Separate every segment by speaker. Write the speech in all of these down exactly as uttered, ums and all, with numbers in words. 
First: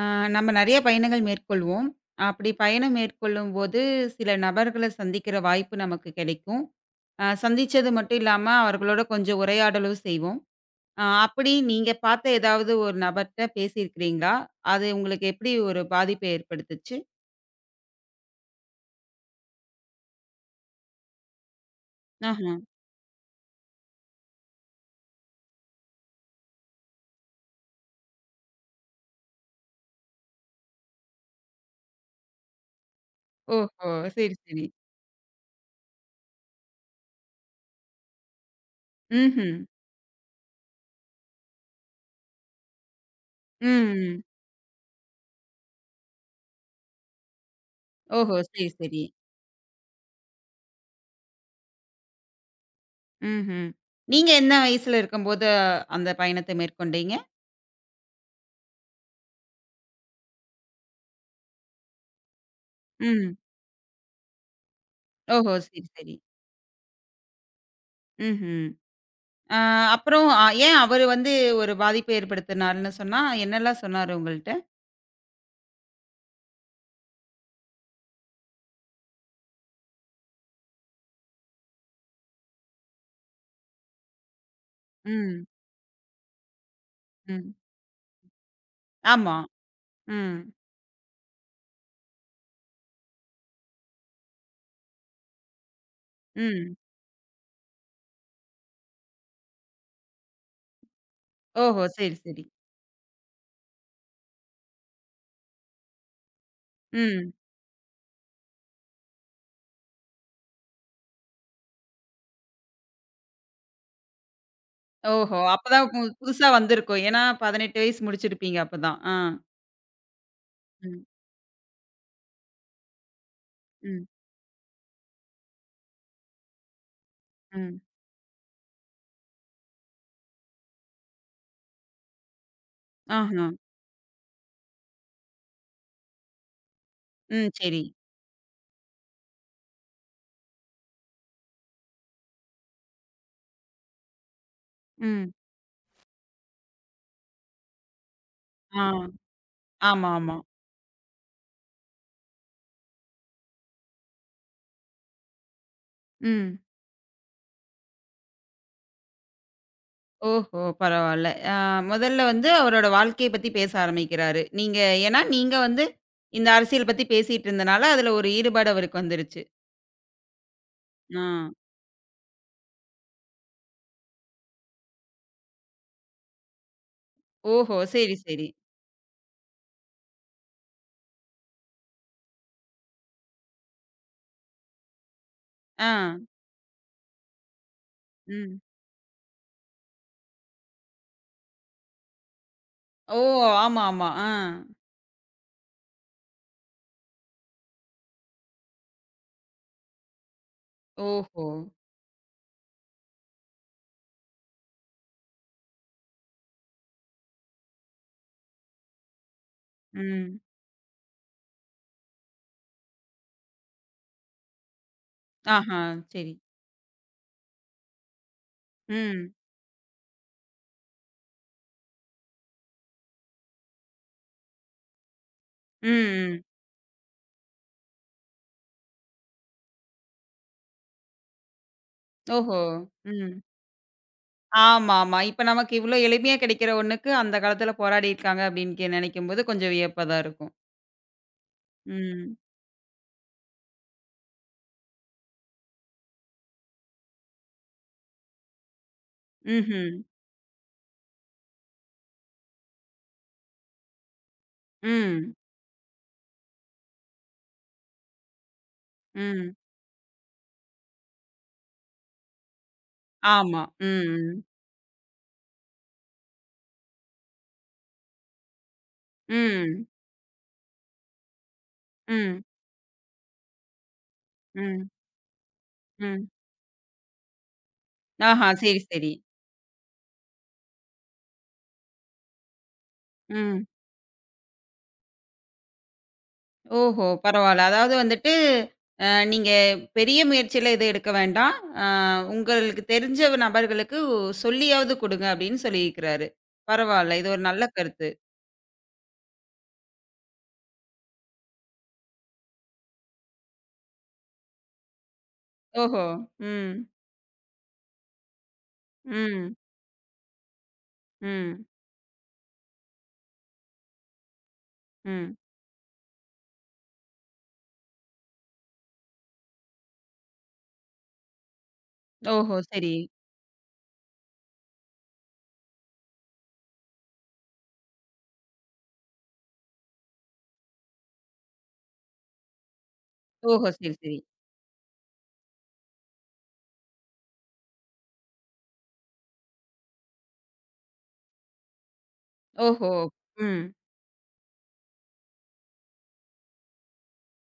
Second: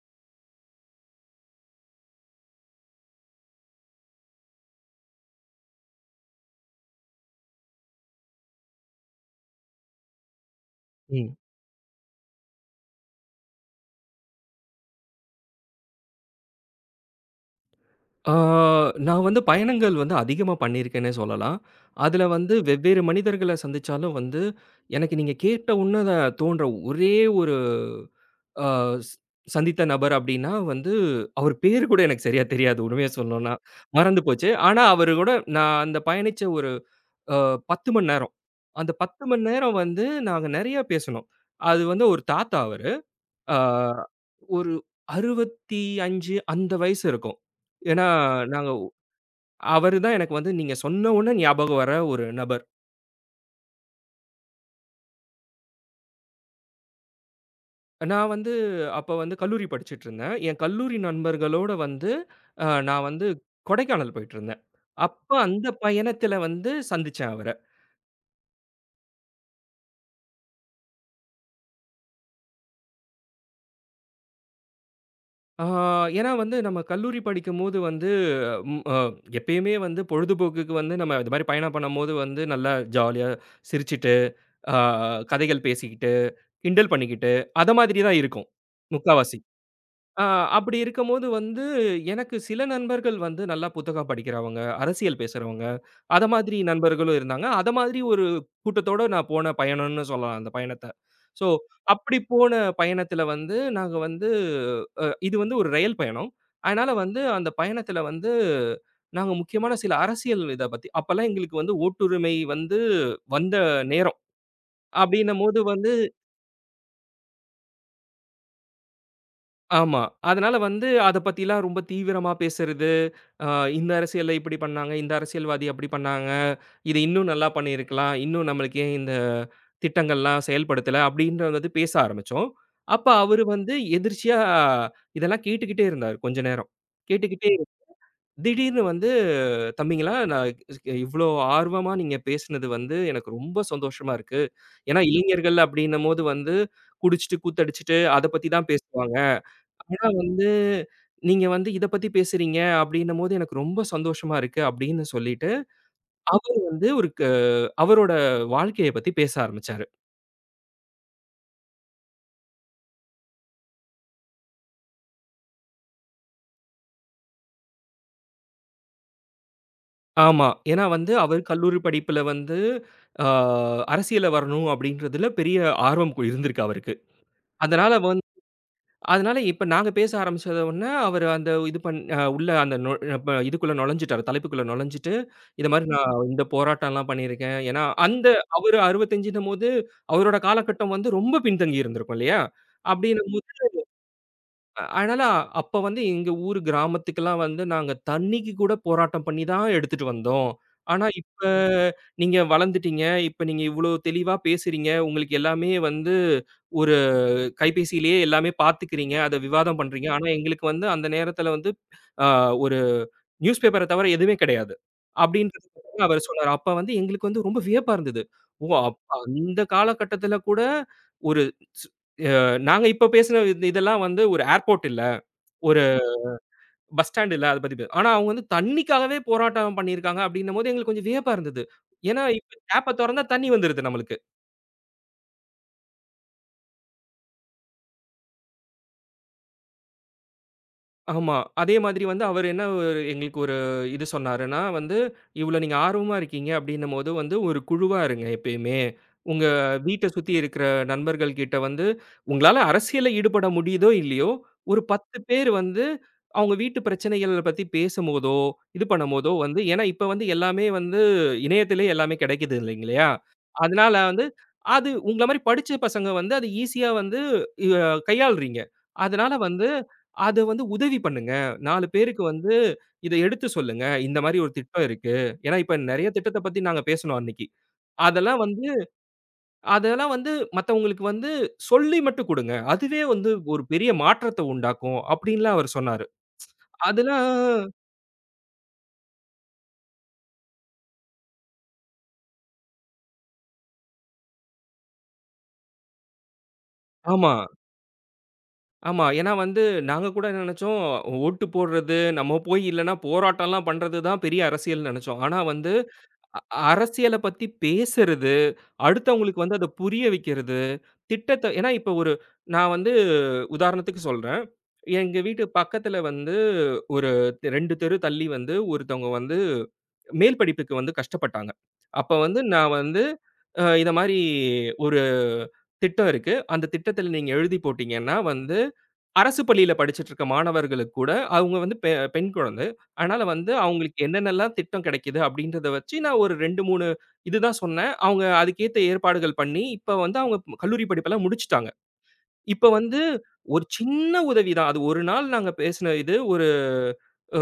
Speaker 1: ஆ, நம்ம நிறைய பயணங்கள் மேற்கொள்வோம். அப்படி பயணம் மேற்கொள்ளும்போது, சில நபர்கள சந்திக்கிற வாய்ப்பு நமக்கு கிடைக்கும். அ சந்திச்சது மட்டும் இல்லாம, அவர்களோட கொஞ்சம் உரையாடலும் செய்வோம். அ
Speaker 2: ம்.
Speaker 1: அப்படி நீங்க பார்த்த ஏதாவது ஒரு நபர்ட்ட பேசியிருக்கிறீங்களா? அது உங்களுக்கு எப்படி ஒரு பாதிப்பை ஏற்படுத்துச்சு?
Speaker 2: ஆ நான் வந்து பயணங்கள் வந்து அதிகமா பண்ணியிருக்கேன்னே சொல்லலாம். அதுல
Speaker 1: ஆஹ.
Speaker 2: வந்து வெவ்வேறு மனிதர்கள சந்திச்சாலும் வந்து, எனக்கு நீங்க கேட்ட உடனே அத தோன்ற ஒரே ஒரு அ ஸ் சந்தித்த நபர் அப்டின்னா வந்து, அவர் பேரு கூட எனக்கு சரியா தெரியாது உண்மைய சொல்லணும்னா.
Speaker 1: ஓஹோ!
Speaker 2: மறந்து
Speaker 1: சரி,
Speaker 2: போச்சு.
Speaker 1: சரி.
Speaker 2: ஆனா அவரு கூட நான் அந்த பயணிச்ச ஒரு அ பத்து மணி நேரம். அந்த பத்து மணி
Speaker 1: ம்ஹ்ம்.
Speaker 2: நேரம் வந்து நாங்க நெறைய பேசுனோம். அது வந்து ஒரு தாத்தா அவரு. ஆ.
Speaker 1: ம்.
Speaker 2: ஒரு அறுபத்தி ஐந்து அந்த வயசு இருக்கும். ஏன்னா,
Speaker 1: ஓஹோ! சரி,
Speaker 2: நாங்க
Speaker 1: சரி.
Speaker 2: அவரு தான் எனக்கு வந்து நீங்க சொன்ன உடனே ஞாபகம் வர ஒரு நபர்.
Speaker 1: ம்ஹ்ம். நீங்க என்ன வயசுல இருக்கும்போது அந்த பயணத்தை மேற்கொண்டீங்க?
Speaker 2: நான் வந்து அப்ப வந்து கல்லூரி படிச்சுட்ருந்தேன். என் கல்லூரி நண்பர்களோட வந்து அ நான் வந்து
Speaker 1: ம்.
Speaker 2: கொடைக்கானல் போயிட்டுருந்தேன். அப்ப
Speaker 1: ஓஹோ!
Speaker 2: அந்த
Speaker 1: சரி, சரி.
Speaker 2: பயணத்தில வந்து சந்திச்சேன் அவர.
Speaker 1: ம்ஹ்ம். ஆ, அப்புறம் அ ஏன் அவரு வந்து ஒரு பாதிப்ப ஏற்படுத்தினார்ன்னு சொன்னா, என்னல்லாம் சொன்னாரு உங்கள்ட்ட?
Speaker 2: ஆ ஏன்னா வந்து நம்ம கல்லூரி படிக்கும்போது வந்து ம் அ எப்பயுமே வந்து பொழுதுபோக்குக்கு வந்து நம்ம இது மாரி பயணம் பண்ணும்போது வந்து நல்லா ஜாலியா சிரிச்சுட்டு, ஆ
Speaker 1: ம்,
Speaker 2: கதைகள் பேசிக்கிட்டு கிண்டல் பண்ணிக்கிட்டு,
Speaker 1: ம்.
Speaker 2: அத மாதிரி தான் இருக்கும்.
Speaker 1: ஆமா.
Speaker 2: முக்காவாசி. ஆ
Speaker 1: ம்,
Speaker 2: அப்படி இருக்கும்போது வந்து, எனக்கு சில நண்பர்கள் வந்து நல்லா புத்தகம் படிக்கிறவங்க, அரசியல் பேசுறவங்க, அத மாதிரி
Speaker 1: ம்.
Speaker 2: நண்பர்களும் இருந்தாங்க. அத மாதிரி ஒரு கூட்டத்தோட நான் போன பயணம்னு சொல்லலாம் அந்த பயணத்த. ஸோ,
Speaker 1: ஓஹோ! சரி,
Speaker 2: அப்படி
Speaker 1: சரி.
Speaker 2: போன பயணத்தில வந்து நாங்க வந்து அ இது வந்து ஒரு ரயில் பயணம். அதனால வந்து
Speaker 1: ம்.
Speaker 2: அந்த பயணத்தில வந்து, நாங்க முக்கியமான சில அரசியல் இத பத்தி அப்பலாம் எங்களுக்கு வந்து ஓட்டுரிமை வந்து வந்த நேரம்.
Speaker 1: ஓஹோ!
Speaker 2: அப்படின்னும்போது
Speaker 1: அப்பதான்
Speaker 2: வந்து
Speaker 1: பு புதுசா வந்திருக்கும். ஏன்னா பதினெட்டு வயசு முடிச்சிருப்பீங்க அப்பதான். ஆ.
Speaker 2: ஆமா. அதனால வந்து
Speaker 1: ம்,
Speaker 2: அத பத்திலாம் ரொம்ப தீவிரமா பேசுறது, அ இந்த
Speaker 1: ம்,
Speaker 2: அரசியல்ல இப்படி பண்ணாங்க, இந்த அரசியல்வாதி அப்படி பண்ணாங்க, இது இன்னும் நல்லா
Speaker 1: ம்.
Speaker 2: பண்ணியிருக்கலாம், இன்னும் நம்மளுக்கு ஏன் இந்த திட்டங்கள்லாம் செயல்படுத்தல அப்படின்ற வந்து பேச ஆரம்பிச்சோம். அப்ப அவரு
Speaker 1: ஆஹா.
Speaker 2: வந்து எதிர்ச்சியா இதெல்லாம் கேட்டுக்கிட்டே இருந்தாரு கொஞ்ச நேரம்.
Speaker 1: ம்.
Speaker 2: கேட்டுக்கிட்டே
Speaker 1: சரி.
Speaker 2: திடீர்னு வந்து, "தம்பிங்களா நான் இவ்ளோ ஆர்வமா நீங்க பேசுனது வந்து எனக்கு ரொம்ப சந்தோஷமா இருக்கு. ஏன்னா
Speaker 1: ம்.
Speaker 2: இளைஞர்கள் அப்படின்னும்போது வந்து குடிச்சுட்டு, கூத்தடிச்சுட்டு அத பத்தி தான்
Speaker 1: ஆ.
Speaker 2: பேசுவாங்க." ஆனா
Speaker 1: ஆமா, ஆமா.
Speaker 2: வந்து, "நீங்க வந்து இத பத்தி பேசுறீங்க அப்டின்னும்போது, எனக்கு ரொம்ப சந்தோஷமா இருக்கு" அப்டின்னு சொல்லிட்டு, அவரு
Speaker 1: ம்.
Speaker 2: வந்து ஒரு க அவரோட வாழ்க்கைய பத்தி பேச ஆரம்பிச்சாரு.
Speaker 1: ஓஹோ! பரவால்ல. ஆ, முதல்ல வந்து அவரோட வாழ்க்கைய பத்தி பேச ஆரம்பிக்கிறாரு. நீங்க ஏன்னா நீங்க வந்து இந்த அரசியல் பத்தி பேசிட்டு இருந்தனால, அதுல ஒரு ஈடுபாடு அவருக்கு வந்துருச்சு.
Speaker 2: ஆமா. ஏன்னா வந்து
Speaker 1: ஆ.
Speaker 2: அவர் கல்லூரி படிப்புல வந்து, ஆ அரசியல்ல வரணும் அப்டின்றதுல பெரிய ஆர்வம் கு இருந்திருக்கு அவருக்கு.
Speaker 1: ஓஹோ!
Speaker 2: அதனால
Speaker 1: சரி, சரி.
Speaker 2: அதனால இப்ப நாங்க பேச ஆரம்பிச்சத உடனே, அவரு அந்த இது பண் அ உள்ள அந்த நொ ப இதுக்குள்ள நுழைஞ்சுட்டாரு. தலைப்புக்குள்ள நுழைஞ்சுட்டு, "இது மாரி
Speaker 1: ஆ.
Speaker 2: ம். நான் இந்த போராட்டம்லாம் பண்ணியிருக்கேன்." ஏன்னா அந்த
Speaker 1: ம்.
Speaker 2: அவரு அறுபத்தி ஐந்துன்னும்போது, அவரோட காலகட்டம் வந்து ரொம்ப பின்தங்கி இருந்திருக்கும் இல்லையா?
Speaker 1: ஓ!
Speaker 2: அப்படின்னும்போது
Speaker 1: ஆமா, ஆமா. ஆ.
Speaker 2: அதனால அப்ப வந்து எங்க ஊர் கிராமத்துக்கெல்லாம் வந்து நாங்க தண்ணிக்கு கூட போராட்டம் பண்ணி தான் எடுத்துட்டு வந்தோம். ஆனா இப்ப
Speaker 1: ஓஹோ!
Speaker 2: நீங்க வளர்ந்துட்டீங்க. இப்ப நீங்க இவ்வளோ தெளிவா பேசுறீங்க. உங்களுக்கு எல்லாமே வந்து ஒரு கைபேசியிலேயே எல்லாமே பார்த்துக்கிறீங்க. அத விவாதம் பண்றீங்க. ஆனா,
Speaker 1: ம்.
Speaker 2: எங்களுக்கு வந்து அந்த நேரத்தில வந்து அ ஒரு நியூஸ் பேப்பர தவிர எதுவுமே கிடையாது. அப்படின்றது
Speaker 1: ஆஹா!
Speaker 2: வந்து அவர்
Speaker 1: சரி.
Speaker 2: சொன்னாரு. அப்ப வந்து எங்களுக்கு வந்து ரொம்ப வியப்பா இருந்தது. ஓ! அப்ப
Speaker 1: ம்.
Speaker 2: அந்த காலகட்டத்தில கூட ஒரு ஸ் அ நாங்க இப்ப பேசின இது இதெல்லாம் வந்து ஒரு ஏர்போர்ட் இல்ல. ஒரு
Speaker 1: ம், ம்.
Speaker 2: பஸ் ஸ்டாண்ட் இல்ல. அத பத்தி பே ஆனா அவங்க வந்து தண்ணிக்காகவே போராட்டம் பண்ணியிருக்காங்க அப்படின்னும்போது எங்களுக்கு கொஞ்சம் வியப்பா இருந்தது. ஏன்னா, இப்ப
Speaker 1: ஓஹோ!
Speaker 2: டேப்ப தொறந்தா
Speaker 1: ம்.
Speaker 2: தண்ணி வந்துருது நம்மளுக்கு.
Speaker 1: ஆமா, ஆமா. இப்ப நமக்கு இவ்ளோ எளிமையா கிடைக்கிற ஒண்ணுக்கு, அந்த காலத்துல போராடியிருக்காங்க அப்டின்னு நெனைக்கும்போது கொஞ்சம் வியப்பா தான் இருக்கும்.
Speaker 2: ஆமா. அதே மாதிரி வந்து
Speaker 1: ம்.
Speaker 2: அவரு என்ன ஒரு எங்களுக்கு ஒரு இது சொன்னாருன்னா வந்து, "இவ்ளோ நீங்க ஆர்வமா இருக்கீங்க அப்டின்னும்போது வந்து ஒரு குழுவா இருங்க எப்பயுமே. உங்க
Speaker 1: ம்ஹ்ம்.
Speaker 2: வீட்ட சுத்தி இருக்கிற நண்பர்கள் கிட்ட வந்து உங்களால அரசியல்ல ஈடுபட முடியுதோ இல்லையோ, ஒரு பத்து
Speaker 1: ம்.
Speaker 2: பேர் வந்து அவங்க வீட்டு பிரச்சனைகள பத்தி பேசும்போதோ, இது பண்ணும்போதோ
Speaker 1: ம்.
Speaker 2: வந்து", ஏன்னா இப்ப வந்து எல்லாமே வந்து இணையத்திலே எல்லாமே கிடைக்குது இல்லைங்களையா?
Speaker 1: ஆமா.
Speaker 2: அதனால
Speaker 1: ம்,
Speaker 2: வந்து
Speaker 1: ம்.
Speaker 2: அது உங்கள மாரி படிச்ச பசங்க வந்து அது ஈஸியா வந்து அ கையாள்றீங்க. அதனால வந்து
Speaker 1: ம்.
Speaker 2: அத வந்து உதவி பண்ணுங்க. நான்கு பேருக்கு
Speaker 1: ம்.
Speaker 2: வந்து இத எடுத்து சொல்லுங்க. இந்த மாரி ஒரு திட்டம்
Speaker 1: ம்.
Speaker 2: இருக்கு. ஏன்னா, இப்ப நெறைய
Speaker 1: ம்.
Speaker 2: திட்டத்த பத்தி நாங்க பேசுனோம் அன்னைக்கு. அதெல்லாம்
Speaker 1: ஆஹா!
Speaker 2: வந்து
Speaker 1: சரி, சரி.
Speaker 2: அதெல்லாம் வந்து மத்தவங்களுக்கு வந்து சொல்லி மட்டும் குடுங்க. அதுவே வந்து ஒரு
Speaker 1: ம்.
Speaker 2: பெரிய மாற்றத்த உண்டாக்கும் அப்டின்லாம் அவர் சொன்னாரு.
Speaker 1: ஓஹோ!
Speaker 2: அதெல்லாம்
Speaker 1: பரவால்ல. அதாவது வந்துட்டு, அ நீங்க பெரிய முயற்சியில எதுவும் எடுக்க வேண்டாம். அ உங்களுக்கு தெரிஞ்ச நபர்களுக்கு சொல்லியாவது குடுங்க அப்படின்னு சொல்லியிருக்கிறாரு. பரவால்ல. இது
Speaker 2: ஆமா,
Speaker 1: ஒரு நல்ல கருத்து.
Speaker 2: ஆமா. ஏன்னா வந்து நாங்க கூட நெனச்சோம், ஓட்டு போடுறது, நம்ம போய் இல்லன்னா போராட்டம்லாம் பண்றது தான் பெரிய அரசியல்னு நெனச்சோம். ஆனா வந்து
Speaker 1: ஓஹோ!
Speaker 2: அ
Speaker 1: ம்.
Speaker 2: அரசியல பத்தி பேசுறது அடுத்தவங்களுக்கு
Speaker 1: ம்.
Speaker 2: வந்து அத புரிய வைக்கிறது, திட்டத்த
Speaker 1: ம்.
Speaker 2: ஏன்னா இப்ப ஒரு நான் வந்து உதாரணத்துக்கு சொல்றேன். எங்க
Speaker 1: ம்.
Speaker 2: வீட்டு பக்கத்துல வந்து ஒரு இரண்டு தெரு தள்ளி வந்து ஒருத்தவங்க வந்து மேல் படிப்புக்கு வந்து கஷ்டப்பட்டாங்க. அப்ப வந்து
Speaker 1: ஓஹோ!
Speaker 2: நான்
Speaker 1: சரி.
Speaker 2: வந்து அ இத மாரி ஒரு திட்டம் இருக்கு. அந்த திட்டத்துல நீங்க எழுதி போட்டீங்கன்னா வந்து, அரசு பள்ளியில படிச்சுட்டுருக்க மாணவர்களுக்கு கூட அவங்க வந்து பெ பெண் குழந்தை. அதனால வந்து
Speaker 1: ஓஹோ! சரி,
Speaker 2: அவங்களுக்கு
Speaker 1: சரி.
Speaker 2: என்னென்னலாம் திட்டம் கிடைக்குது அப்படின்றத வச்சு நான் ஒரு இரண்டு, மூன்று இதுதான் சொன்னேன். அவங்க அதுக்கேத்த ஏற்பாடுகள் பண்ணி, இப்ப வந்து அவங்க கல்லூரி படிப்பெல்லாம் முடிச்சுட்டாங்க. இப்ப
Speaker 1: ஓஹோ!
Speaker 2: வந்து
Speaker 1: ம்.
Speaker 2: ஒரு சின்ன உதவி தான். அது ஒரு நாள் நாங்க பேசின இது. ஒரு அ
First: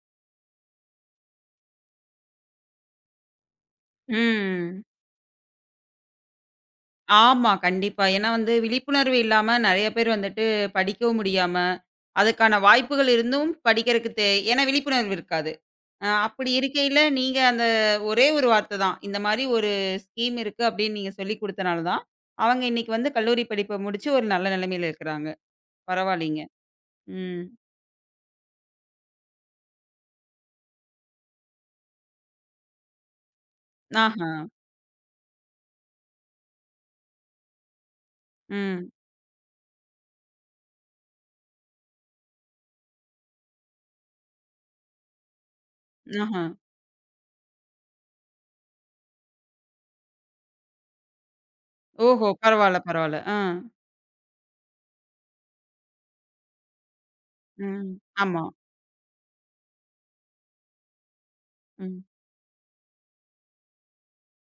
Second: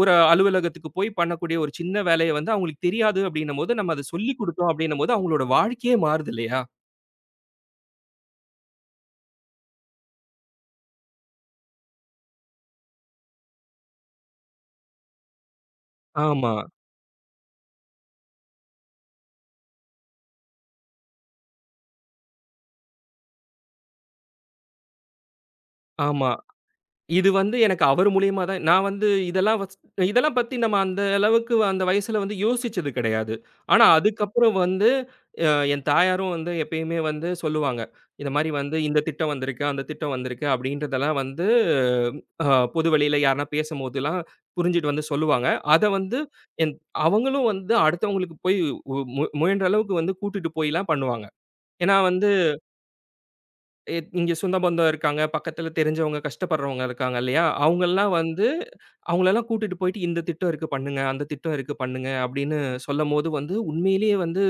Speaker 2: ஒரு அலுவலகத்துக்கு போய் பண்ணக்கூடிய ஒரு சின்ன வேலைய வந்து அவங்களுக்கு தெரியாது அப்படின்னும்போது, நம்ம அத சொல்லிக் குடுத்தோம்
Speaker 1: ம்.
Speaker 2: அப்படின்னும்போது, அவங்களோட வாழ்க்கையே மாறுது இல்லையா?
Speaker 1: ஆமா. கண்டிப்பா. ஏன்னா வந்து விழிப்புணர்வு இல்லாம நெறைய பேர் வந்துட்டு படிக்கவும் முடியாம, அதுக்கான வாய்ப்புகள் இருந்தும் படிக்கிறதுக்கு தே ஏன்னா விழிப்புணர்வு இருக்காது. அ அப்படி
Speaker 2: ஆமா,
Speaker 1: இருக்கையில, நீங்க அந்த ஒரே ஒரு வார்த்த தான். இந்த மாரி ஒரு ஸ்கீம் இருக்கு அப்படின்னு நீங்க சொல்லிக் குடுத்தனால தான், அவங்க இன்னைக்கு வந்து கல்லூரி படிப்ப முடிச்சு ஒரு நல்ல நிலைமையில இருக்கிறாங்க.
Speaker 2: ஆமா.
Speaker 1: பரவாயில்லைங்க.
Speaker 2: இது
Speaker 1: ம்.
Speaker 2: வந்து எனக்கு அவர் மூலியமா தான் நான் வந்து இதெல்லாம் வஸ் இதெல்லாம் பத்தி நம்ம அந்த அளவுக்கு அந்த வயசுல வந்து யோசிச்சது கிடையாது. ஆனா
Speaker 1: ஆஹா.
Speaker 2: அதுக்கப்புறம் வந்து அ என் தாயாரும் வந்து எப்பயுமே வந்து சொல்லுவாங்க. இந்த மாரி வந்து
Speaker 1: ம்.
Speaker 2: இந்த திட்டம் வந்திருக்கு, அந்த திட்டம் வந்திருக்கு அப்படின்றதெல்லாம் வந்து அ பொது வெளியில யாருனா பேசும்போதெல்லாம் புரிஞ்சுட்டு வந்து சொல்லுவாங்க. அத வந்து
Speaker 1: ஆஹா.
Speaker 2: என் அவங்களும் வந்து அடுத்தவங்களுக்கு போய் உ மு முயன்ற அளவுக்கு வந்து கூட்டிட்டு போய்லாம் பண்ணுவாங்க. ஏன்னா
Speaker 1: ஓஹோ!
Speaker 2: வந்து
Speaker 1: பரவால்ல, பரவால்ல. ஆ.
Speaker 2: எ இங்க சொந்த பந்தம் இருக்காங்க. பக்கத்துல தெரிஞ்சவங்க, கஷ்டப்படுறவங்க இருக்காங்க இல்லையா?
Speaker 1: ம்.
Speaker 2: அவங்கலாம்
Speaker 1: ஆமா.
Speaker 2: வந்து அவங்களலாம் கூட்டிட்டு போயிட்டு இந்த திட்டம் இருக்கு பண்ணுங்க, அந்த திட்டம் இருக்கு
Speaker 1: ம்.
Speaker 2: பண்ணுங்க அப்படின்னு சொல்லும்போது வந்து உண்மையிலேயே வந்து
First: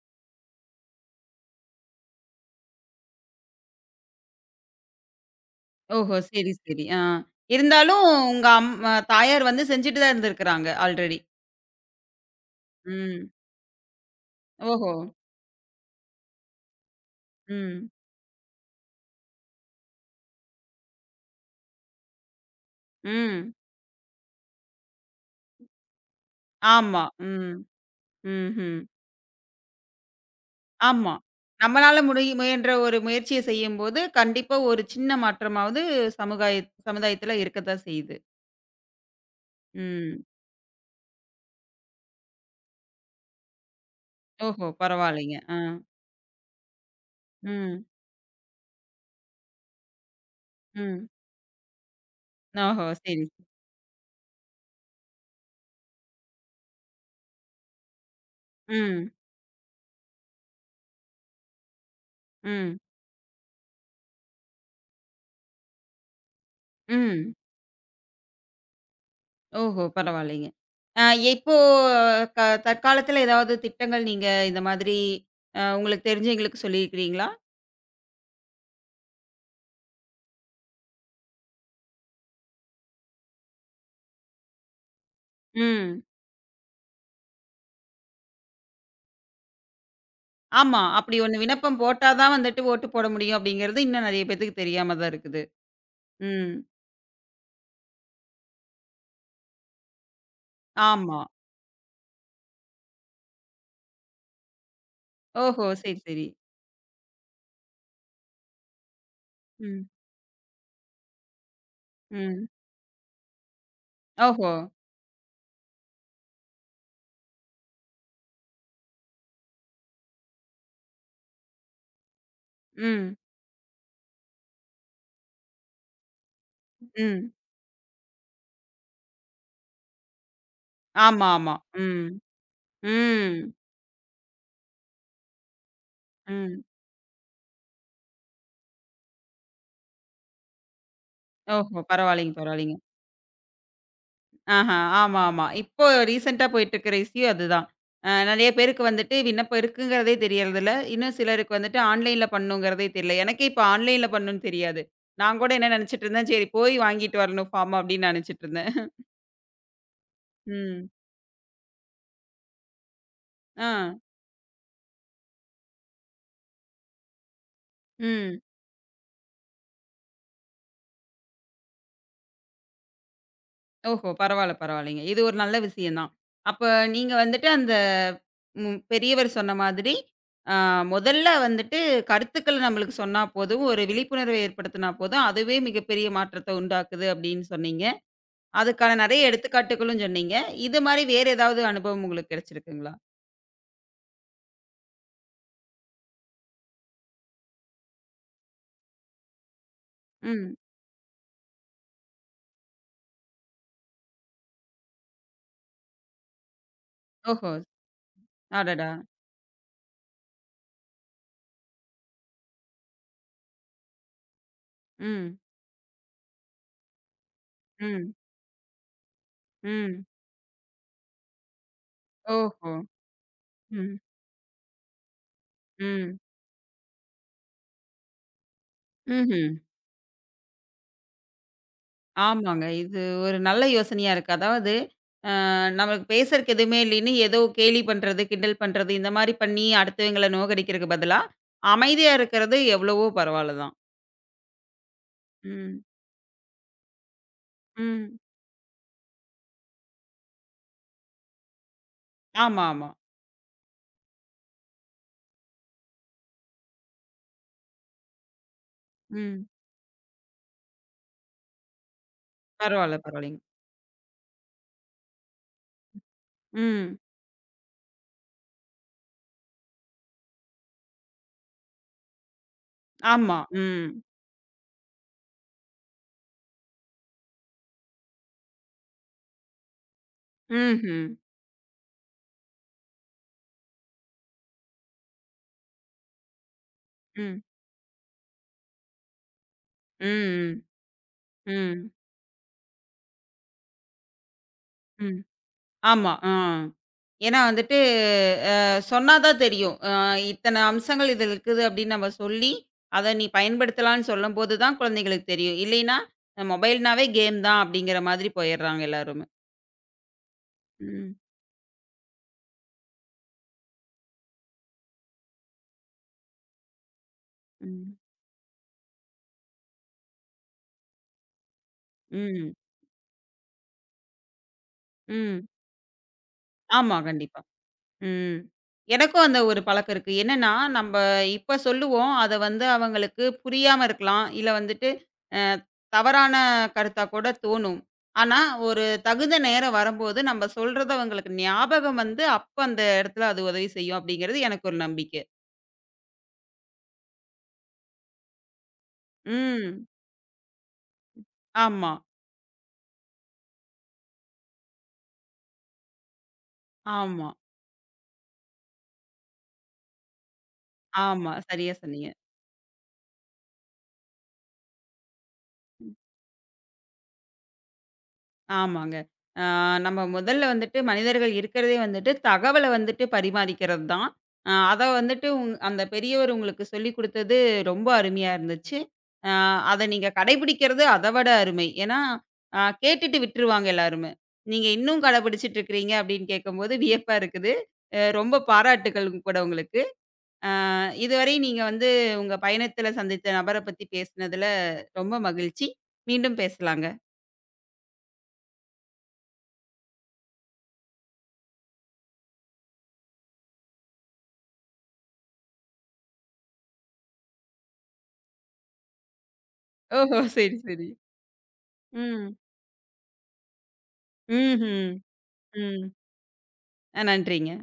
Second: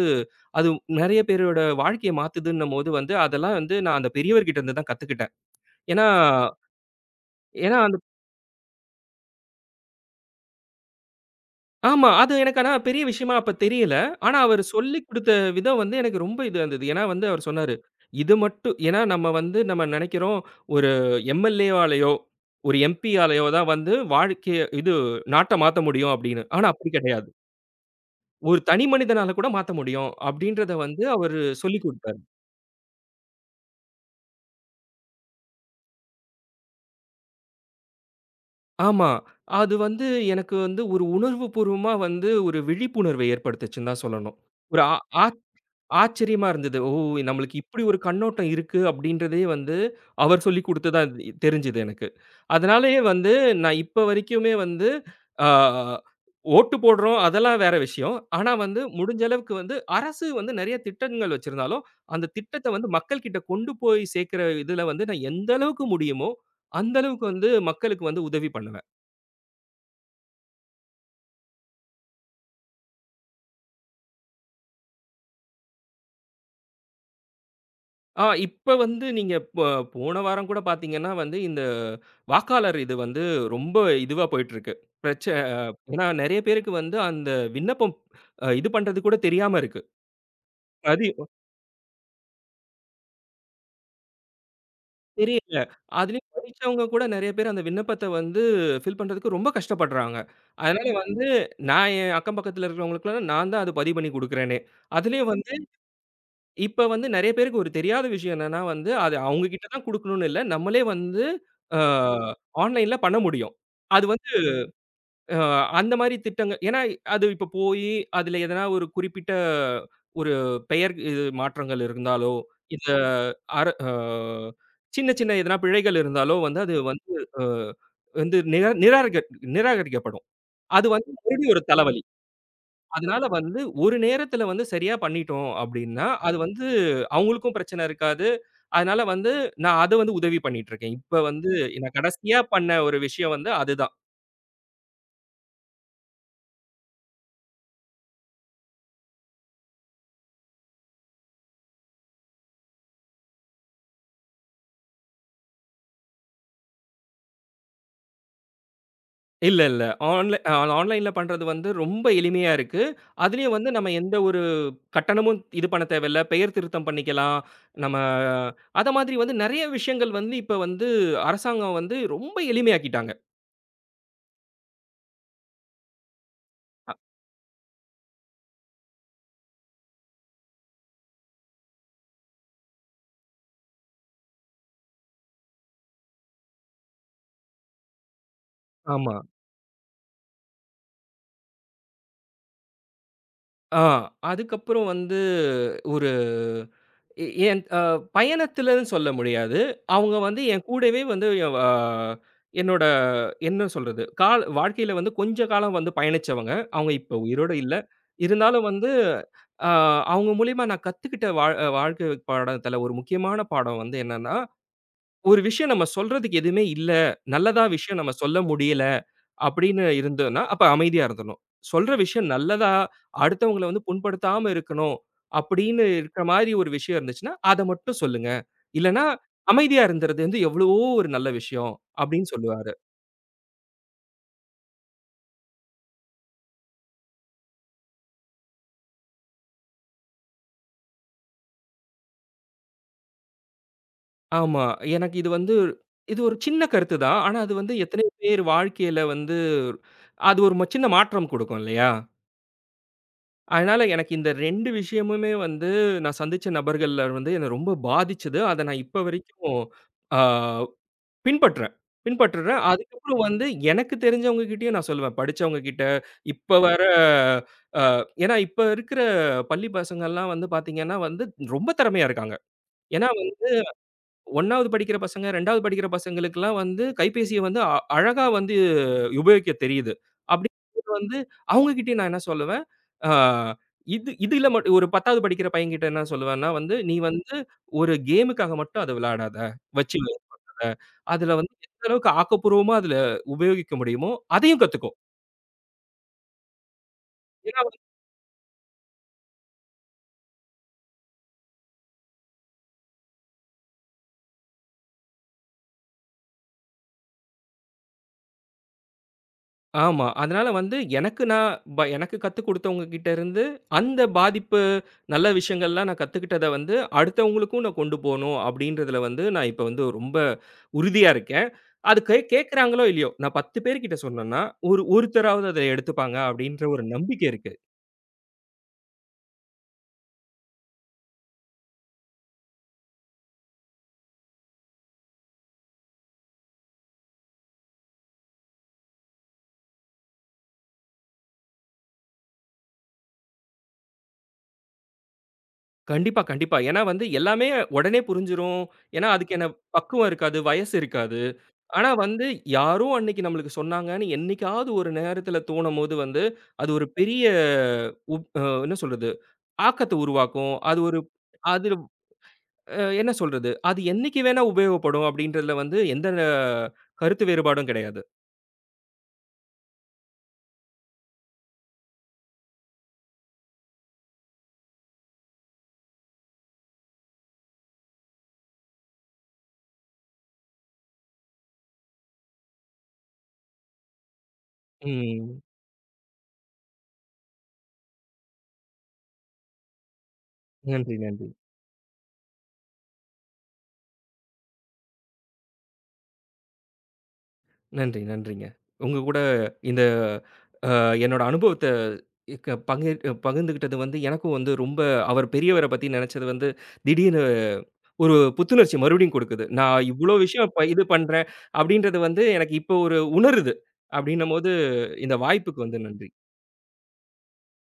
Speaker 2: அது நெறைய பேரோட வாழ்க்கைய மாத்துதுன்னும்போது வந்து, அதெல்லாம் வந்து நான் அந்த பெரியவர்கிட்ட இருந்து தான் கத்துக்கிட்டேன். ஏன்னா
Speaker 1: ஓஹோ! சரி, சரி. ஆ.
Speaker 2: ஏன்னா
Speaker 1: இருந்தாலும் உங்க அம் அ தாயார் வந்து செஞ்சுட்டு தான் இருந்திருக்கிறாங்க ஆல்ரெடி.
Speaker 2: ஆமா. அது எனக்கு ஆனா பெரிய
Speaker 1: ம்.
Speaker 2: விஷயமா அப்ப தெரியல. ஆனா அவரு
Speaker 1: ஓஹோ!
Speaker 2: சொல்லிக் குடுத்த விதம் வந்து எனக்கு ரொம்ப இதா இருந்தது. ஏன்னா வந்து அவரு சொன்னாரு,
Speaker 1: ம்.
Speaker 2: "இது மட்டும்", ஏன்னா நம்ம வந்து நம்ம நெனைக்கிறோம், ஒரு எம் எல் ஏ வாலயோ, ஒரு எம் பி யாலயோ
Speaker 1: ம்.
Speaker 2: தான் வந்து வாழ்க்கைய இது நாட்ட மாத்த முடியும் அப்படின்னு. ஆனா அப்படி
Speaker 1: ஆமா.
Speaker 2: கிடையாது.
Speaker 1: ம்.
Speaker 2: ஒரு
Speaker 1: ம்ஹ்ம்.
Speaker 2: தனி மனிதனால கூட மாத்த முடியும் அப்படின்றத வந்து
Speaker 1: ஆமா.
Speaker 2: அவரு சொல்லிக்
Speaker 1: நம்மளால
Speaker 2: குடுத்தாரு.
Speaker 1: முடிய முயன்ற ஒரு முயற்சிய செய்யும்போது, கண்டிப்பா ஒரு சின்ன மாற்றமாவது சமுதாய சமுதாயத்துல இருக்கத்தான் செய்யுது.
Speaker 2: ஆமா. அது வந்து
Speaker 1: ம்.
Speaker 2: எனக்கு வந்து ஒரு உணர்வு பூர்வமா வந்து ஒரு விழிப்புணர்வை ஏற்படுத்துச்சுன்னு தான் சொல்லணும்.
Speaker 1: ஓஹோ!
Speaker 2: ஒரு ஆ
Speaker 1: பரவாயில்லைங்க. ஆ.
Speaker 2: ஆச்சரியமா இருந்தது. ஓ! நம்மளுக்கு இப்படி
Speaker 1: ம்.
Speaker 2: ஒரு கண்ணோட்டம் இருக்கு அப்படின்றதே வந்து, அவர் சொல்லிக்
Speaker 1: ம்.
Speaker 2: குடுத்துதான் இது தெரிஞ்சது எனக்கு.
Speaker 1: ஓஹோ!
Speaker 2: அதனாலயே
Speaker 1: சரி.
Speaker 2: வந்து நான் இப்ப வரைக்குமே வந்து, ஆ ஓட்டு போடுறோம் அதெல்லாம் வேற விஷயம். ஆனா வந்து
Speaker 1: ம்.
Speaker 2: முடிஞ்ச அளவுக்கு வந்து அரசு வந்து நெறைய திட்டங்கள் வச்சிருந்தாலும், அந்த திட்டத்த
Speaker 1: ம்.
Speaker 2: வந்து மக்கள் கிட்ட கொண்டு போய் சேர்க்கிற இதுல வந்து நான் எந்த அளவுக்கு முடியுமோ, அந்த அளவுக்கு
Speaker 1: ம்.
Speaker 2: வந்து மக்களுக்கு வந்து உதவி பண்ணுவேன்.
Speaker 1: ஓஹோ! பரவாயில்லைங்க. அ இப்போ க தற்காலத்துல ஏதாவது திட்டங்கள் நீங்க இந்த மாதிரி அ உங்களுக்கு தெரிஞ்சவங்களுக்கு சொல்லியிருக்கிறீங்களா?
Speaker 2: ஆ இப்ப வந்து நீங்க ப போன வாரம் கூட பார்த்தீங்கன்னா வந்து, இந்த வாக்காளர் இது வந்து ரொம்ப இதுவா போயிட்டுருக்கு. பிரச்ச
Speaker 1: ம்.
Speaker 2: ஏன்னா நெறைய பேருக்கு வந்து அந்த விண்ணப்பம் அ இது பண்றது கூட தெரியாம இருக்கு.
Speaker 1: ஆமா.
Speaker 2: அது
Speaker 1: அப்படி ஒண்ணு விண்ணப்பம் போட்டா தான் வந்துட்டு ஓட்டு போட முடியும் அப்படிங்கிறது இன்னும் நெறைய பேத்துக்கு தெரியாம தான் இருக்குது.
Speaker 2: தெரியல. அதுலயும்
Speaker 1: ம்.
Speaker 2: படிச்சவங்க கூட நெறைய பேர் அந்த விண்ணப்பத்த வந்து ஃபில் பண்றதுக்கு ரொம்ப கஷ்டப்படுறாங்க. அதனால
Speaker 1: ஆமா.
Speaker 2: வந்து நான் என் அக்கம் பக்கத்துல இருக்கிறவங்களுக்குலாம் நான் தான் அது பதிவு பண்ணி குடுக்குறேனே. அதுலயும் வந்து
Speaker 1: ஓஹோ! சரி, சரி.
Speaker 2: இப்ப வந்து நெறைய பேருக்கு ஒரு தெரியாத விஷயம் என்னன்னா வந்து, அது அவங்க கிட்ட தான்
Speaker 1: ம்,
Speaker 2: குடுக்கணும்னு இல்ல. நம்மளே வந்து அ ம்.
Speaker 1: ம்.
Speaker 2: ஆன்லைன்ல பண்ண முடியும். அது வந்து
Speaker 1: ஓஹோ!
Speaker 2: அ அந்த மாரி திட்டங்க ஏன்னா அது இப்ப போயி அதுல எதனா ஒரு குறிப்பிட்ட ஒரு பெயர் இது மாற்றங்கள் இருந்தாலோ, இந்த
Speaker 1: ம்,
Speaker 2: அர அ சின்ன சின்ன எதனா பிழைகள் இருந்தாலோ வந்து அது வந்து
Speaker 1: ம்.
Speaker 2: அ வந்து நிரா நிராகரிக்க நிராகரிக்கப்படும். அது வந்து
Speaker 1: ஆமா,
Speaker 2: மறுபடியும்
Speaker 1: ஆமா.
Speaker 2: ஒரு தலைவலி.
Speaker 1: ம்,
Speaker 2: அதனால
Speaker 1: ம்,
Speaker 2: வந்து ஒரு நேரத்துல வந்து சரியா பண்ணிட்டோம் அப்டின்னா, அது
Speaker 1: ம்.
Speaker 2: வந்து அவங்களுக்கும் பிரச்சனை இருக்காது. அதனால வந்து நான் அத வந்து உதவி பண்ணிட்டுருக்கேன். இப்ப வந்து
Speaker 1: ஓஹோ!
Speaker 2: நான்
Speaker 1: பரவாயில்லைங்க,
Speaker 2: கடைசியா பண்ண
Speaker 1: பரவாயில்லைங்க.
Speaker 2: ஒரு விஷயம் வந்து அதுதான்.
Speaker 1: ஆஹா. ஆமா, ஆமா. இப்போ ரீசென்ட்டா போயிட்டுருக்கிற இஷ்யூ அதுதான். அ நெறைய பேருக்கு வந்துட்டு விண்ணப்பம் இருக்குங்கிறதே தெரியறதில்ல. இன்னும் சிலருக்கு வந்துட்டு ஆன்லைன்ல பண்ணணுங்கிறதே தெரியல. எனக்கே இப்போ ஆன்லைன்ல பண்ணணும்னு தெரியாது. நான் கூட என்ன நெனச்சுட்டு இருந்தேன், சரி போய் வாங்கிட்டு வரணும் ஃபார்ம் அப்படின்னு நெனச்சுட்டு இருந்தேன்.
Speaker 2: இல்ல, இல்ல. ஆன்லை
Speaker 1: ம்.
Speaker 2: ஆன்லைன்ல பண்றது வந்து ரொம்ப எளிமையா இருக்கு. அதுலயும் வந்து
Speaker 1: ஆ.
Speaker 2: நம்ம எந்த ஒரு கட்டணமும் இது பண்ண தேவையில்ல. பெயர் திருத்தம் பண்ணிக்கலாம். நம்ம
Speaker 1: ம்.
Speaker 2: அத மாதிரி வந்து நெறைய விஷயங்கள் வந்து இப்ப வந்து அரசாங்கம் வந்து ரொம்ப எளிமையாக்கிட்டாங்க.
Speaker 1: ஓஹோ! பரவால்ல, பரவால்லைங்க. இது ஒரு நல்ல விஷயம் தான். அப்ப நீங்க வந்துட்டு அந்த ம் பெரியவர் சொன்ன மாதிரி, அ முதல்ல வந்துட்டு கருத்துக்கள் நம்மளுக்கு சொன்னா போதும், ஒரு விழிப்புணர்வு ஏற்படுத்தினா போதும், அதுவே மிகப்பெரிய மாற்றத்த உண்டாக்குது அப்படின்னு சொன்னீங்க. அதுக்கான
Speaker 2: ஆமா.
Speaker 1: நெறைய எடுத்துக்காட்டுகளும் சொன்னீங்க. இது மாரி வேற ஏதாவது அனுபவம் உங்களுக்கு கிடைச்சிருக்குங்களா?
Speaker 2: ஆ அதுக்கப்புறம் வந்து ஒரு எ என் அ பயணத்துலன்னு சொல்ல முடியாது. அவங்க வந்து
Speaker 1: ம்.
Speaker 2: என் கூடவே வந்து எவ் அ என்னோட என்ன சொல்றது? கால் வாழ்க்கையில வந்து கொஞ்ச காலம் வந்து பயணிச்சவங்க. அவங்க இப்ப உயிரோட
Speaker 1: ஓஹோ!
Speaker 2: இல்ல. இருந்தாலும்
Speaker 1: அடடா!
Speaker 2: வந்து அ அவங்க மூலியமா நான் கத்துக்கிட்ட வாழ் வாழ்க்கை பாடத்துல ஒரு முக்கியமான பாடம் வந்து என்னன்னா,
Speaker 1: ம்,
Speaker 2: ஒரு விஷயம் நம்ம சொல்றதுக்கு எதுவுமே இல்ல. நல்லதா விஷயம் நம்ம
Speaker 1: ம்,
Speaker 2: சொல்ல முடியல அப்படின்னு
Speaker 1: ம்.
Speaker 2: இருந்ததுன்னா, அப்ப அமைதியா இருந்துரணும். சொல்ற விஷயம் நல்லதா,
Speaker 1: ஓஹோ!
Speaker 2: அடுத்தவங்கள வந்து
Speaker 1: ம்,
Speaker 2: புண்படுத்தாம இருக்கணும் அப்படின்னு
Speaker 1: ம்.
Speaker 2: இருக்கிற மாரி ஒரு விஷயம் இருந்துச்சுன்னா, அத மட்டும் சொல்லுங்க. இல்லன்னா,
Speaker 1: ம்ஹ்ம்.
Speaker 2: அமைதியா இருந்துறது வந்து எவ்வளவோ ஒரு நல்ல விஷயம் அப்படின்னு
Speaker 1: ஆமாங்க.
Speaker 2: சொல்லுவாரு.
Speaker 1: இது ஒரு நல்ல யோசனையா இருக்கு. அதாவது நமக்கு பேசுறதுக்கு எதுவுமே இல்லைன்னு, ஏதோ கேலி பண்றது, கிண்டல் பண்றது, இந்த மாரி பண்ணி அடுத்தவங்கள நோகடிக்கிறதுக்கு பதிலா, அமைதியா இருக்கிறது எவ்வளவோ பரவாயில்ல தான்.
Speaker 2: ஆமா. எனக்கு இது வந்து
Speaker 1: ம்.
Speaker 2: இது ஒரு சின்ன கருத்து தான். ஆனா, அது வந்து எத்தனையோ
Speaker 1: ம்.
Speaker 2: பேர் வாழ்க்கையில வந்து அது ஒரு ம- சின்ன மாற்றம் குடுக்கும் இல்லையா?
Speaker 1: ஆமா, ஆமா.
Speaker 2: அதனால எனக்கு இந்த இரண்டு விஷயமுமே வந்து நான் சந்திச்ச நபர்கள்ல வந்து என்ன ரொம்ப பாதிச்சது. அத நான் இப்ப
Speaker 1: ம்.
Speaker 2: வரைக்கும் ஆ பின்பற்றேன் பின்பற்றுறேன்.
Speaker 1: பரவால்ல,
Speaker 2: அதுக்கப்புறம்
Speaker 1: பரவாயில்லைங்க.
Speaker 2: வந்து எனக்கு தெரிஞ்சவங்க கிட்டயும் நான் சொல்லுவேன். படிச்சவங்க கிட்ட, இப்ப வர
Speaker 1: ம்.
Speaker 2: அ ஏன்னா இப்ப இருக்கிற பள்ளி பசங்கள்லாம் வந்து பார்த்தீங்கன்னா வந்து ரொம்ப திறமையா இருக்காங்க. ஏன்னா
Speaker 1: ஆமா. ம்.
Speaker 2: முதலாவது படிக்கிற பசங்க, இரண்டாவது படிக்கிற பசங்களுக்கெல்லாம் வந்து கைபேசிய வந்து அ அழகா வந்து உபயோகிக்க தெரியுது. அப்படிங்கும்போது
Speaker 1: ம்ஹ்ம்.
Speaker 2: வந்து அவங்க கிட்டயும் நான் என்ன சொல்லுவேன், ஆ இது இதுல மட் ஒரு பத்தாவது படிக்கிற பையன்கிட்ட என்ன சொல்லுவேன்னா வந்து, "நீ வந்து
Speaker 1: ம்.
Speaker 2: ஒரு கேமுக்காக மட்டும் அத விளையாடாத. வச்சு
Speaker 1: ம். ம்.
Speaker 2: வைராத. அதுல வந்து
Speaker 1: ம்.
Speaker 2: எந்த அளவுக்கு ஆக்கப்பூர்வமா அதுல உபயோகிக்க முடியுமோ, அதையும் கத்துக்கோ."
Speaker 1: ம். ஆமா. ஆ. ஏன்னா
Speaker 2: ஏன்னா
Speaker 1: வந்துட்டு,
Speaker 2: வந்து
Speaker 1: அ சொன்னா தான் தெரியும். அ இத்தன அம்சங்கள் இதில இருக்குது அப்படின்னு நம்ம சொல்லி, அத நீ பயன்படுத்தலான்னு சொல்லும்போது தான் குழந்தைகளுக்கு தெரியும். இல்லைன்னா, மொபைல்னாவே கேம் தான் அப்படிங்கிற மாதிரி போயிடுறாங்க எல்லாருமே.
Speaker 2: ஆமா. அதனால வந்து
Speaker 1: ம்.
Speaker 2: எனக்கு நான் ப எனக்கு கத்துக் குடுத்தவங்க கிட்ட இருந்து அந்த பாதிப்பு, நல்ல விஷயங்கள்லாம் நான் கத்துக்கிட்டத வந்து அடுத்தவங்களுக்கும் நான்
Speaker 1: ம்.
Speaker 2: கொண்டு போணும் அப்படின்றதுல வந்து நான் இப்ப வந்து ரொம்ப உறுதியா இருக்கேன். அது கே
Speaker 1: ம்.
Speaker 2: கேட்கறாங்களோ இல்லையோ, நான் பத்து பேர்கிட்ட சொன்னேன்னா, ஒரு
Speaker 1: ம்.
Speaker 2: ஒருத்தராவது அத எடுத்துப்பாங்க அப்டின்ற ஒரு
Speaker 1: ஆமா.
Speaker 2: நம்பிக்கை
Speaker 1: கண்டிப்பா.
Speaker 2: இருக்கு.
Speaker 1: ம். எனக்கும் அந்த ஒரு பழக்கம் இருக்கு. என்னன்னா, நம்ப இப்ப சொல்லுவோம். அத வந்து அவங்களுக்கு புரியாம இருக்கலாம். இல்ல வந்துட்டு அ தவறான கருத்தா கூட தோணும். ஆனா, ஒரு தகுந்த நேரம் வரும்போது நம்ப சொல்றது அவங்களுக்கு ஞாபகம் வந்து, அப்ப அந்த இடத்துல அது உதவி செய்யும் அப்படிங்கிறது எனக்கு ஒரு நம்பிக்கை.
Speaker 2: கண்டிப்பா, கண்டிப்பா. ஏன்னா வந்து எல்லாமே உடனே புரிஞ்சிரும். ஏன்னா அதுக்கான
Speaker 1: ம்.
Speaker 2: பக்குவம் இருக்காது, வயசு இருக்காது. ஆனா
Speaker 1: ஆமா,
Speaker 2: வந்து யாரோ அன்னைக்கு நம்மளுக்கு சொன்னாங்கன்னு என்னைக்காவது ஒரு நேரத்துல தோணும்போது வந்து, அது ஒரு பெரிய
Speaker 1: ஆமா,
Speaker 2: உப் அ என்ன சொல்றது? ஆக்கத்த உருவாக்கும். அது ஒரு
Speaker 1: ஆமா.
Speaker 2: அது
Speaker 1: சரியா சொன்னீங்க.
Speaker 2: அ என்ன சொல்றது? அது என்னைக்கு வேணா உபயோகப்படும் அப்டின்றதுல வந்து எந்த அஹ், கருத்து வேறுபாடும் கிடையாது.
Speaker 1: ஆமாங்க. ஆ, நம்ம முதல்ல வந்துட்டு மனிதர்கள் இருக்கிறதே வந்துட்டு தகவல வந்துட்டு பரிமாறிக்கிறது தான். அ அத வந்துட்டு உங் அந்த பெரியவர் உங்களுக்கு சொல்லிக் குடுத்தது ரொம்ப அருமையா இருந்துச்சு. அ அத நீங்க கடைபிடிக்கிறது அத விட அருமை. ஏன்னா, அ கேட்டுட்டு விட்டுருவாங்க எல்லாருமே. நீங்க இன்னும்
Speaker 2: ம்.
Speaker 1: கடைபிடிச்சுட்டு இருக்கிறீங்க அப்படின்னு கேட்கும்போது வியப்பா இருக்குது. அ ரொம்ப பாராட்டுக்கள் கூட உங்களுக்கு. அ
Speaker 2: நன்றி, நன்றி.
Speaker 1: இதுவரை நீங்க வந்து உங்க பயணத்தில சந்தித்த நபர பத்தி பேசினதுல ரொம்ப மகிழ்ச்சி. மீண்டும் பேசலாங்க.
Speaker 2: நன்றி, நன்றிங்க. உங்க கூட இந்த அ என்னோட அனுபவத்த க பகிர் பகிர்ந்துக்கிட்டது வந்து எனக்கும் வந்து ரொம்ப அவர் பெரியவர பத்தி நெனச்சது வந்து திடீர்னு ஒரு புத்துணர்ச்சி மறுபடியும் குடுக்குது. நான் இவ்ளோ
Speaker 1: ஓஹோ!
Speaker 2: விஷயம்
Speaker 1: சரி,
Speaker 2: ப இது
Speaker 1: சரி.
Speaker 2: பண்றேன், அப்டின்றது வந்து
Speaker 1: ம்.
Speaker 2: எனக்கு இப்போ ஒரு உணருது. அப்டின்னும்போது
Speaker 1: ம்ஹ்ம்.
Speaker 2: இந்த வாய்ப்புக்கு வந்து
Speaker 1: ம்.
Speaker 2: நன்றி.
Speaker 1: அ நன்றிங்க.